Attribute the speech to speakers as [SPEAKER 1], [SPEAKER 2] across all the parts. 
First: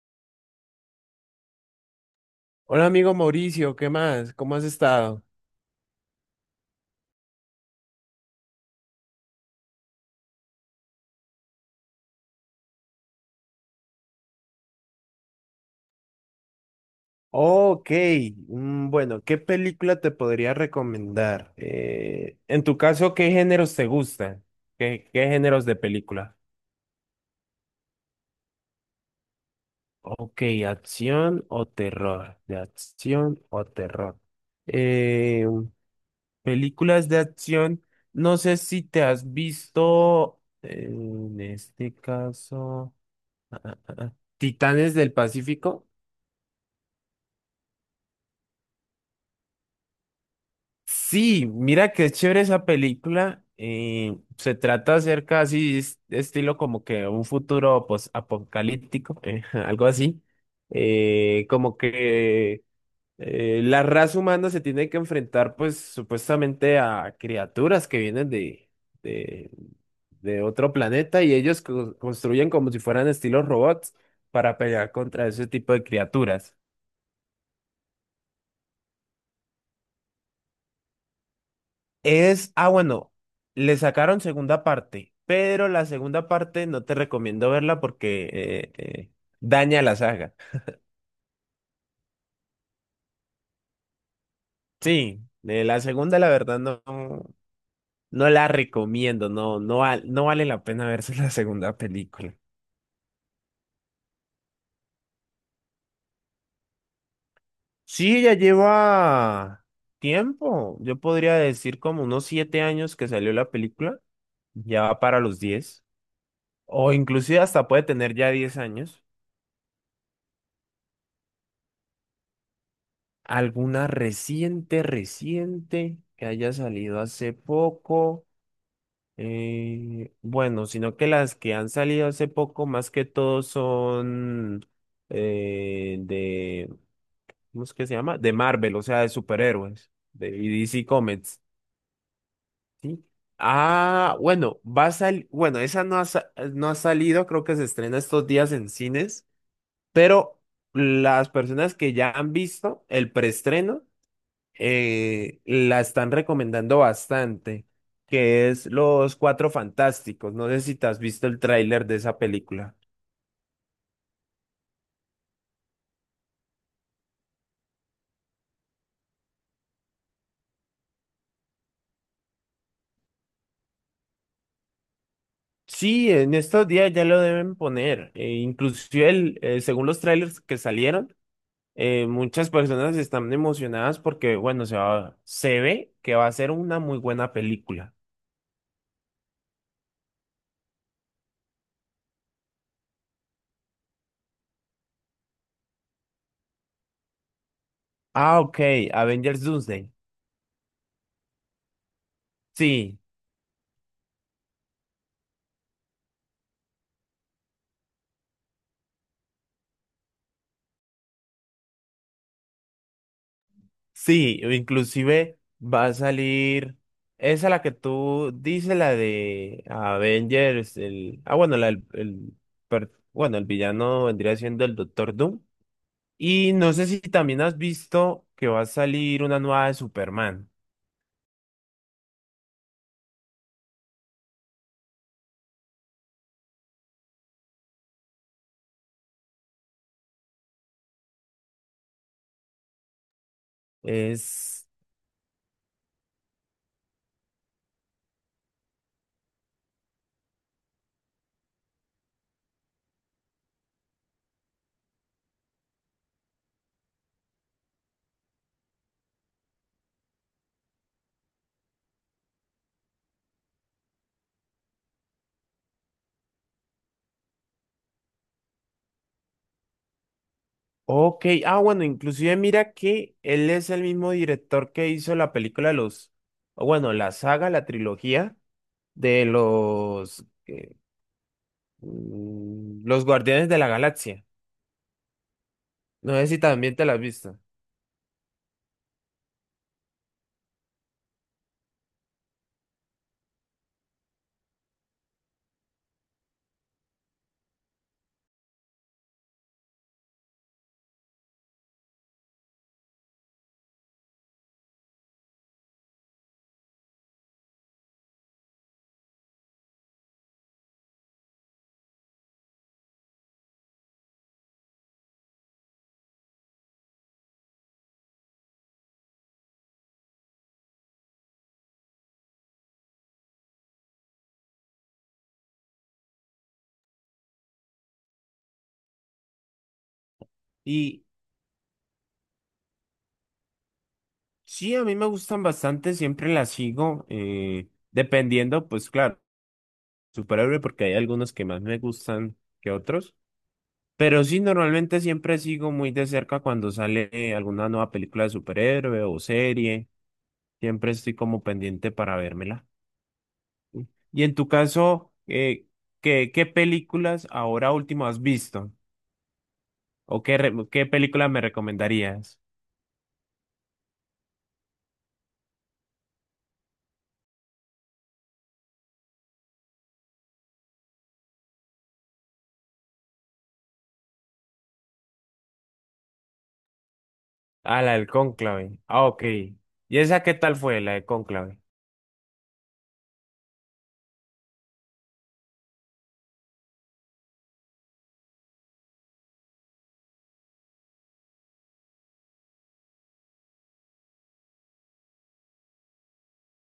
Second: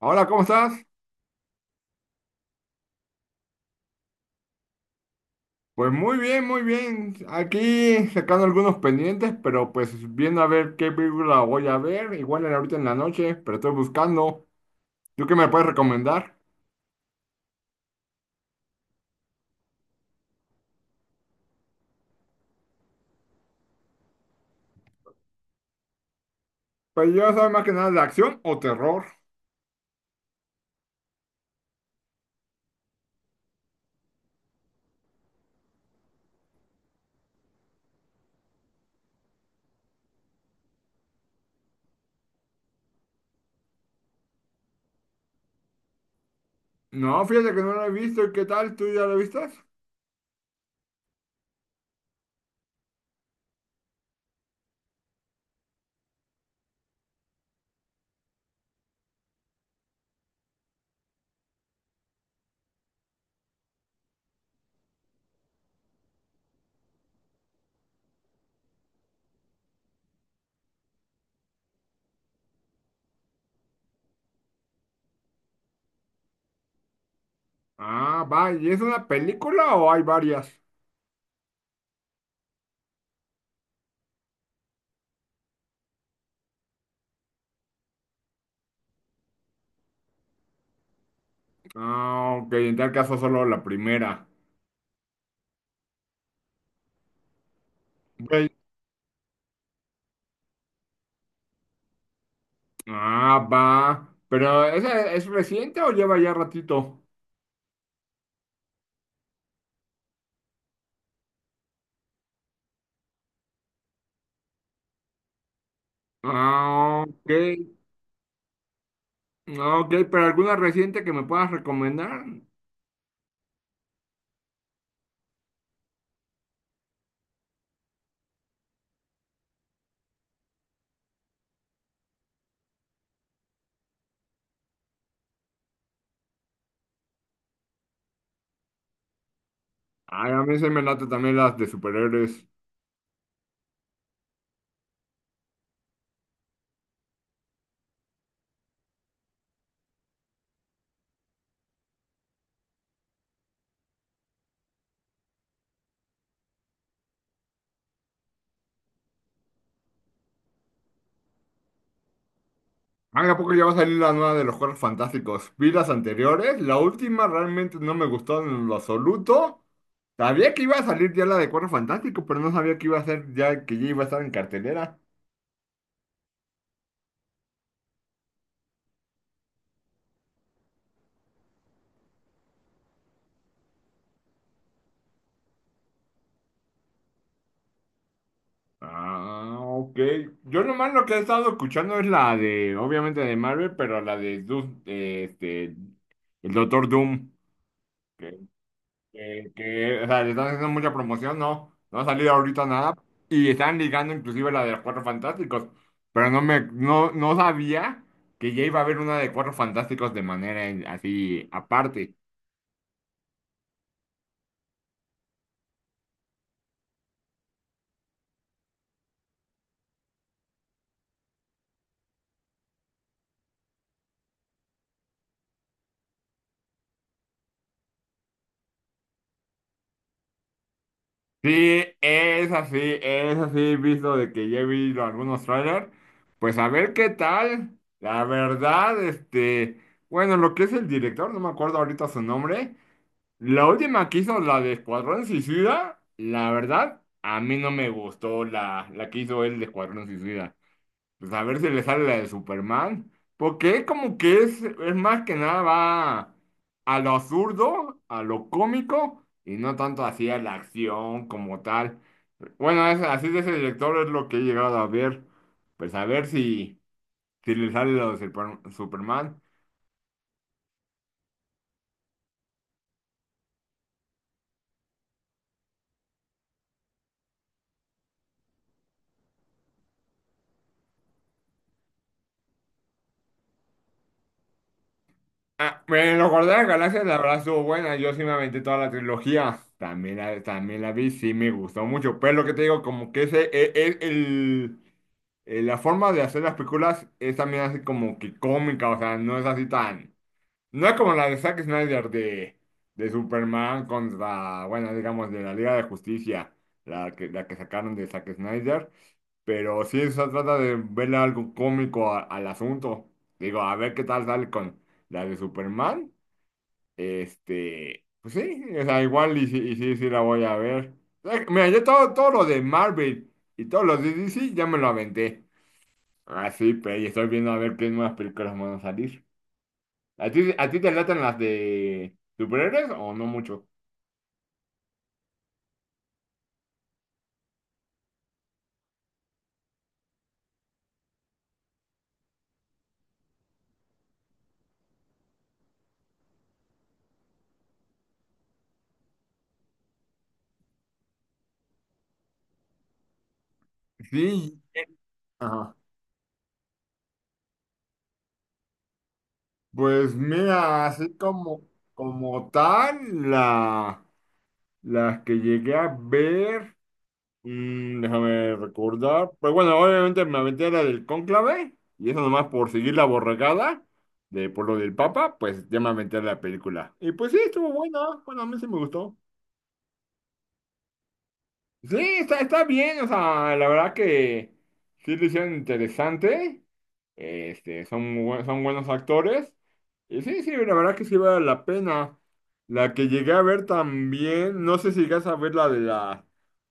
[SPEAKER 1] Hola, ¿cómo estás?
[SPEAKER 2] Hola amigo Mauricio, ¿qué más? ¿Cómo has estado?
[SPEAKER 1] Pues muy bien, muy bien. Aquí sacando algunos pendientes, pero pues viendo a ver qué película voy a ver. Igual era ahorita en la noche, pero estoy buscando. ¿Tú qué me puedes recomendar?
[SPEAKER 2] Ok, bueno, ¿qué película te podría recomendar? En tu caso, ¿qué géneros te gustan? ¿Qué géneros de película?
[SPEAKER 1] Pues yo soy más que nada de acción o terror.
[SPEAKER 2] Ok, acción o terror, de acción o terror. Eh, Películas de acción, no sé si te has visto, en este caso, Titanes del Pacífico.
[SPEAKER 1] No, fíjate que no la he visto. ¿Y qué tal? ¿Tú ya la viste?
[SPEAKER 2] Sí, mira qué chévere esa película. Se trata acerca así, estilo como que un futuro pues, apocalíptico, algo así. Como que la raza humana se tiene que enfrentar pues supuestamente a criaturas que vienen de, de otro planeta y ellos construyen como si fueran estilos robots para pelear contra ese tipo de criaturas.
[SPEAKER 1] Ah, va. ¿Y es una película o hay varias?
[SPEAKER 2] Bueno, le sacaron segunda parte, pero la segunda parte no te recomiendo verla porque daña la saga.
[SPEAKER 1] Ah, ok. En tal caso solo la primera.
[SPEAKER 2] Sí, la segunda la verdad no, no
[SPEAKER 1] Ok.
[SPEAKER 2] la recomiendo, no, no, no vale la pena verse la segunda película.
[SPEAKER 1] Ah, va. ¿Pero esa es reciente o lleva ya ratito?
[SPEAKER 2] Sí, ya lleva tiempo, yo podría decir como unos 7 años que salió la película, ya va para los 10, o
[SPEAKER 1] Ah, ok.
[SPEAKER 2] inclusive hasta puede tener ya 10 años.
[SPEAKER 1] Ah, ok, pero alguna reciente que me puedas recomendar.
[SPEAKER 2] ¿Alguna reciente, reciente que haya salido hace poco? Bueno, sino que las que han salido hace poco más que todo son eh, de, ¿cómo es que se llama? De Marvel, o sea, de superhéroes, de
[SPEAKER 1] Ay, a mí
[SPEAKER 2] y
[SPEAKER 1] se me
[SPEAKER 2] DC
[SPEAKER 1] late también
[SPEAKER 2] Comics,
[SPEAKER 1] las de superhéroes.
[SPEAKER 2] ¿sí? Ah, bueno, va a salir, bueno, esa no ha, no ha salido, creo que se estrena estos días en cines, pero las personas que ya han visto el preestreno, la están recomendando bastante, que es Los Cuatro Fantásticos. No sé si te has visto el tráiler de esa película.
[SPEAKER 1] Ay, ¿a poco ya va a salir la nueva de los Cuatro Fantásticos? Vi las anteriores, la última realmente no me gustó en lo absoluto. Sabía que iba a salir ya la de Cuatro Fantásticos, pero no sabía que iba a ser ya que ya iba a estar en cartelera.
[SPEAKER 2] Sí, en estos días ya lo deben poner. Inclusive según los trailers que salieron, muchas personas están emocionadas porque, bueno, se ve que va a ser una muy buena película.
[SPEAKER 1] Ah, ok. Yo nomás lo que he estado escuchando es la de, obviamente de Marvel, pero la de Doom, de, el Doctor Doom.
[SPEAKER 2] Ah, ok, Avengers Doomsday.
[SPEAKER 1] O sea, le están haciendo mucha promoción, no, no ha salido ahorita nada.
[SPEAKER 2] Sí.
[SPEAKER 1] Y están ligando inclusive la de los Cuatro Fantásticos. Pero no me, no, no sabía que ya iba a haber una de Cuatro Fantásticos de manera en- así aparte.
[SPEAKER 2] Sí, inclusive va a salir esa la que tú dices, la de Avengers, el ah bueno, la del- el, per- bueno, el villano vendría siendo el Doctor Doom. Y no sé si también has visto que va a salir una nueva de Superman.
[SPEAKER 1] Sí, es así, visto de que ya he visto algunos trailers. Pues a ver qué tal. La verdad, bueno, lo que es el director, no me acuerdo ahorita su nombre. La última que hizo, la
[SPEAKER 2] Es
[SPEAKER 1] de Escuadrón Suicida, la verdad, a mí no me gustó la que hizo él de Escuadrón Suicida. Pues a ver si le sale la de Superman, porque como que es más que nada va a lo absurdo, a lo cómico, y no tanto así a la acción como tal. Bueno, es- así de ese director es lo que he llegado a ver. Pues a ver si, si le sale la de Super- Superman.
[SPEAKER 2] Ok, bueno, inclusive mira que él es el mismo director que hizo la película de los, o bueno, la saga, la trilogía de los los Guardianes de la Galaxia.
[SPEAKER 1] Ah,
[SPEAKER 2] No
[SPEAKER 1] me
[SPEAKER 2] sé
[SPEAKER 1] lo
[SPEAKER 2] si
[SPEAKER 1] acordé de las
[SPEAKER 2] también te la has
[SPEAKER 1] Galaxias, la
[SPEAKER 2] visto.
[SPEAKER 1] verdad estuvo buena. Yo sí me aventé toda la trilogía. También la vi, sí me gustó mucho. Pero lo que te digo, como que ese, e- e- el, la forma de hacer las películas es también así como que cómica, o sea, no es así tan... No es como la de Zack Snyder de Superman contra, bueno, digamos, de la Liga de Justicia, la que sacaron de Zack Snyder. Pero sí se trata de verle algo cómico a- al asunto. Digo, a ver qué tal sale con la de Superman. Pues sí, o sea, igual y, sí, sí la voy a ver. Mira, todo lo de Marvel y todos los de DC ya me lo aventé. Así, pero y estoy viendo a ver qué nuevas películas van a salir. ¿A ti te
[SPEAKER 2] Y
[SPEAKER 1] latan las de superhéroes o no mucho?
[SPEAKER 2] sí, a mí me gustan bastante, siempre las sigo, dependiendo, pues claro, superhéroe, porque hay algunos que más me gustan que otros. Pero sí, normalmente siempre sigo muy de cerca cuando sale alguna nueva película de superhéroe o serie. Siempre estoy como pendiente para vérmela. Y en tu
[SPEAKER 1] Sí.
[SPEAKER 2] caso,
[SPEAKER 1] Ajá.
[SPEAKER 2] ¿qué películas ahora último has visto?
[SPEAKER 1] Pues
[SPEAKER 2] ¿O qué
[SPEAKER 1] mira, así
[SPEAKER 2] película me
[SPEAKER 1] como,
[SPEAKER 2] recomendarías?
[SPEAKER 1] como tal, la... Las que llegué a ver, déjame recordar. Pues bueno, obviamente me aventé la del cónclave, y eso nomás por seguir la borregada de por lo del Papa, pues ya me aventé la película. Y pues sí, estuvo
[SPEAKER 2] Ah, la
[SPEAKER 1] buena,
[SPEAKER 2] del
[SPEAKER 1] bueno, a mí sí
[SPEAKER 2] cónclave.
[SPEAKER 1] me
[SPEAKER 2] Ah,
[SPEAKER 1] gustó.
[SPEAKER 2] ok. ¿Y esa qué tal fue, la de cónclave?
[SPEAKER 1] Sí, está bien, o sea, la verdad que sí lo hicieron interesante. Son, muy buen- son buenos actores. Y sí, sí, la verdad que sí vale la pena. La que llegué a ver también, no sé si llegas a ver la de la...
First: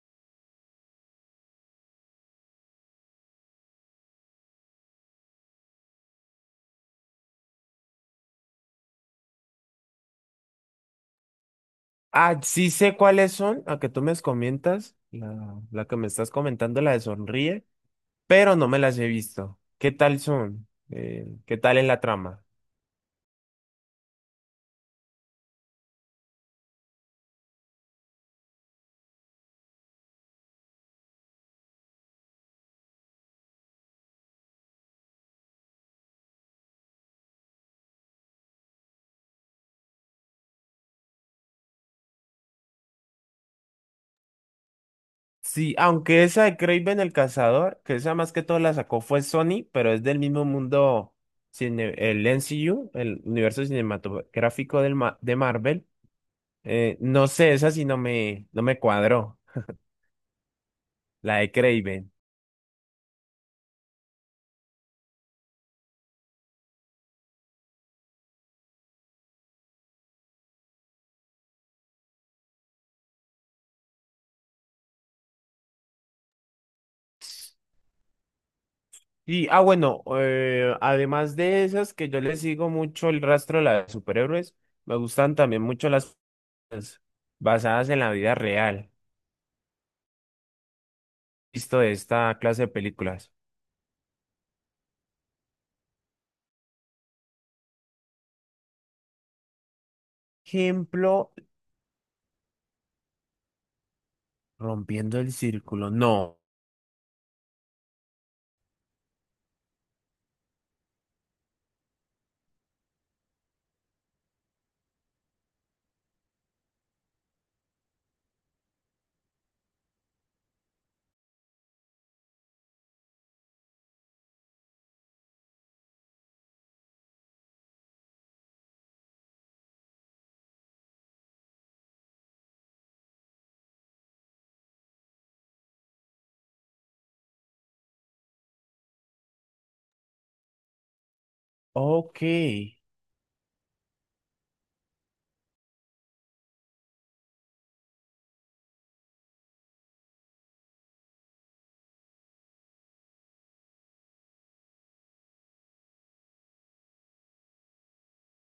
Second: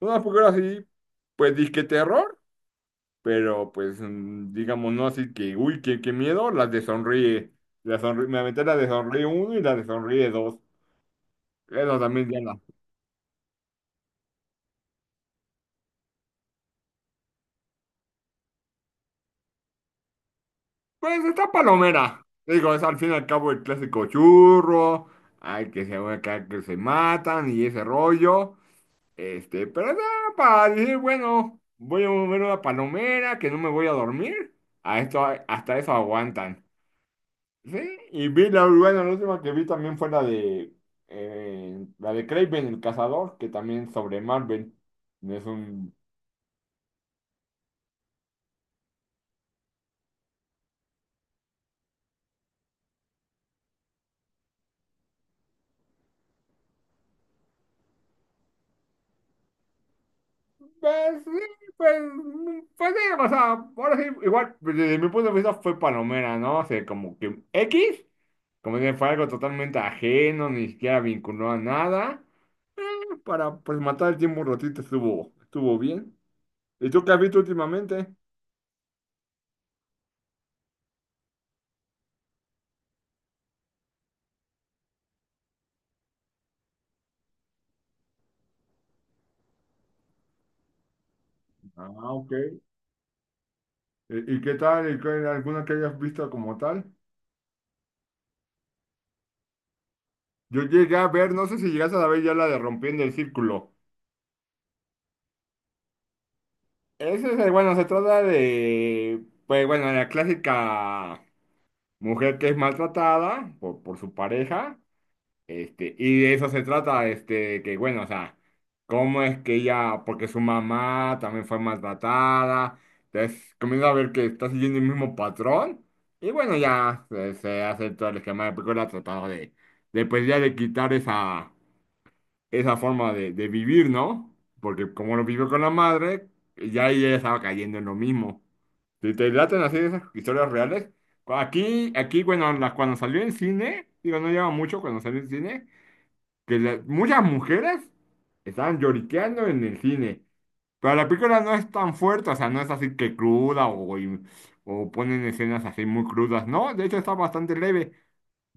[SPEAKER 1] Una película así, pues disque terror, pero pues digamos no así que, uy, qué miedo, las de Sonríe. La Sonríe- me aventé la de Sonríe uno y la de Sonríe dos. Esa también ya
[SPEAKER 2] Ah,
[SPEAKER 1] la...
[SPEAKER 2] sí sé cuáles son, a que tú me comentas, la que me estás comentando, la de Sonríe, pero no me las he visto. ¿Qué tal son?
[SPEAKER 1] Pues está
[SPEAKER 2] ¿Qué tal es la
[SPEAKER 1] palomera.
[SPEAKER 2] trama?
[SPEAKER 1] Digo, es al fin y al cabo el clásico churro, ay, que se, acá que se matan y ese rollo. Pero nada, para decir, bueno, voy a mover una palomera, que no me voy a dormir. A esto, hasta eso aguantan. Sí, y vi la, bueno, la última que vi también fue la de Kraven el cazador, que también es sobre Marvel. Es
[SPEAKER 2] Sí,
[SPEAKER 1] un
[SPEAKER 2] aunque esa de Kraven el Cazador, que esa más que todo la sacó fue Sony, pero es del mismo mundo, el MCU, el universo cinematográfico del de Marvel. No sé, esa sí no me cuadró,
[SPEAKER 1] pues sí,
[SPEAKER 2] la de
[SPEAKER 1] pues,
[SPEAKER 2] Kraven.
[SPEAKER 1] pues sí, o sea, ahora sí, igual, pues, desde mi punto de vista fue palomera, ¿no? O sea, como que X, como que fue algo totalmente ajeno, ni siquiera vinculó a nada. Eh, para, pues, matar el tiempo un ratito estuvo, estuvo bien. ¿Y tú qué has visto últimamente?
[SPEAKER 2] Y, ah, bueno, además de esas que yo les sigo mucho el rastro de las superhéroes, me gustan también mucho las basadas en la vida real, visto de
[SPEAKER 1] Ah,
[SPEAKER 2] esta
[SPEAKER 1] ok.
[SPEAKER 2] clase de películas.
[SPEAKER 1] Y qué tal? ¿Y qué- alguna que hayas visto como tal? Yo llegué a
[SPEAKER 2] Ejemplo,
[SPEAKER 1] ver, no sé si llegaste a ver ya la de Rompiendo el Círculo.
[SPEAKER 2] Rompiendo el Círculo. No.
[SPEAKER 1] Ese es, el- bueno, se trata de, pues, bueno, la clásica... Mujer que es maltratada por su pareja, y de eso se trata, que bueno, o sea, cómo es que ella, porque su mamá también fue maltratada, entonces comienza a ver que está siguiendo el mismo patrón, y bueno, se hace todo el esquema de película tratando de, pues ya de quitar esa forma de vivir, ¿no? Porque como lo vivió con la madre, ya ella estaba cayendo en lo mismo. Si te laten así esas historias reales,
[SPEAKER 2] Ok.
[SPEAKER 1] aquí bueno, la- cuando salió en cine, digo, no lleva mucho cuando salió en cine, que la- muchas mujeres estaban lloriqueando en el cine. Pero la película no es tan fuerte, o sea, no es así que cruda o ponen escenas así muy crudas, ¿no? De hecho está bastante leve.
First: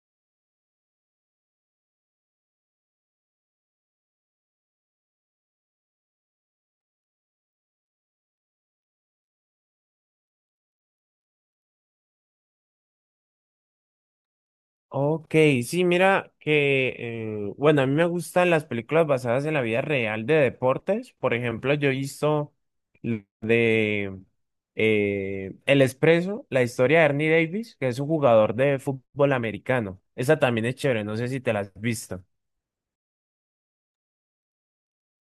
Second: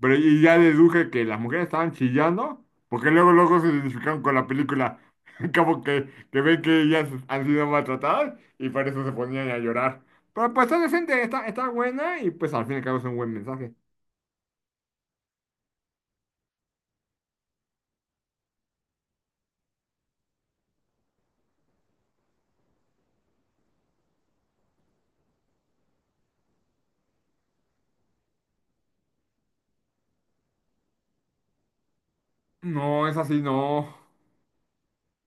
[SPEAKER 1] Pero y ya deduje que las mujeres estaban chillando, porque luego, luego se identificaron con la película. Como que ven que ellas han sido maltratadas y por eso se ponían a llorar. Pero pues está decente, está, está buena y pues al fin y al cabo es un buen mensaje.
[SPEAKER 2] Ok, sí, mira que, bueno, a mí me gustan las películas basadas en la vida real de deportes. Por ejemplo, yo he visto l- de El Expreso, la historia de Ernie Davis, que es un jugador de fútbol americano. Esa también es chévere, no sé si te la has visto.
[SPEAKER 1] No, es así, no.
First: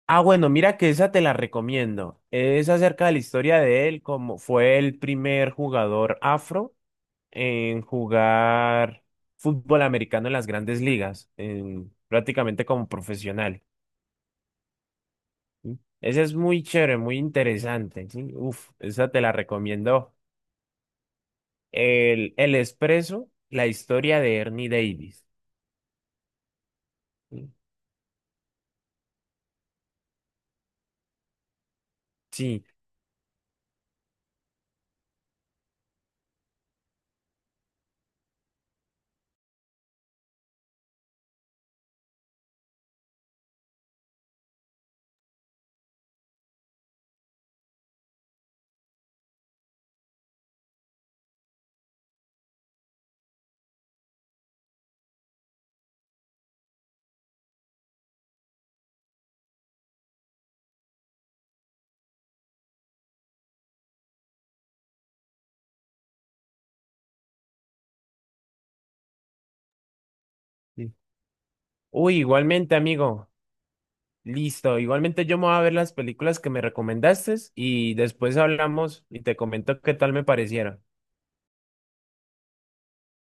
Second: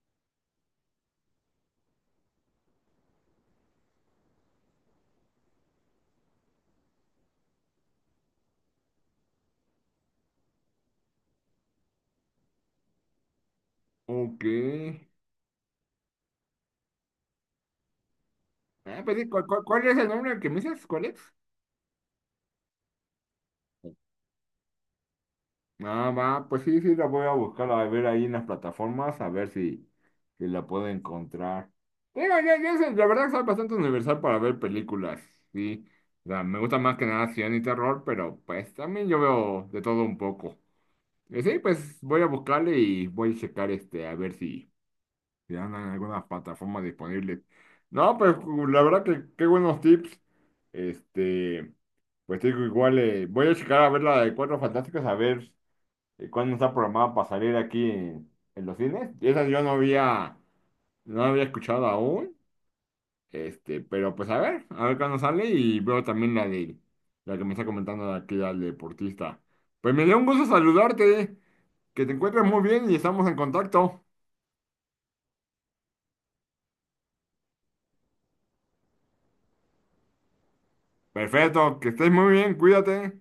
[SPEAKER 2] Ah, bueno, mira que esa te la recomiendo. Es acerca de la historia de él, como fue el primer jugador afro en jugar fútbol americano en las grandes ligas, prácticamente como profesional.
[SPEAKER 1] Ok.
[SPEAKER 2] ¿Sí? Esa es muy chévere, muy interesante. ¿Sí? Uf,
[SPEAKER 1] Ah,
[SPEAKER 2] esa
[SPEAKER 1] pues,
[SPEAKER 2] te
[SPEAKER 1] sí,
[SPEAKER 2] la
[SPEAKER 1] ¿cuál es el
[SPEAKER 2] recomiendo.
[SPEAKER 1] nombre que me dices? ¿Cuál es?
[SPEAKER 2] El Expreso, la historia de Ernie Davis.
[SPEAKER 1] Ah, va, pues sí, sí, la voy a
[SPEAKER 2] Sí.
[SPEAKER 1] buscar a ver ahí en las plataformas, a ver si, si la puedo encontrar. Digo,
[SPEAKER 2] Sí,
[SPEAKER 1] yo sé, la verdad soy bastante universal para ver películas, sí. O sea, me gusta más que nada acción y terror, pero pues también yo veo de todo un poco. Y sí, pues voy a buscarle y voy a checar a ver si, si andan en algunas plataformas disponibles. No, pues la verdad que qué buenos tips. Este, pues digo, igual voy a checar a ver la de Cuatro Fantásticos, a ver cuándo está programada para salir aquí en los cines. Y esas yo no había, no había escuchado aún, pero pues a ver cuándo sale y veo también la que me está comentando aquí al deportista. Pues me dio un gusto
[SPEAKER 2] sí.
[SPEAKER 1] saludarte, que te
[SPEAKER 2] Uy,
[SPEAKER 1] encuentres muy
[SPEAKER 2] igualmente,
[SPEAKER 1] bien y estamos
[SPEAKER 2] amigo.
[SPEAKER 1] en contacto.
[SPEAKER 2] Listo, igualmente yo me voy a ver las películas que me recomendaste y después hablamos y te comento qué tal me parecieron.
[SPEAKER 1] Perfecto, que estés muy bien, cuídate.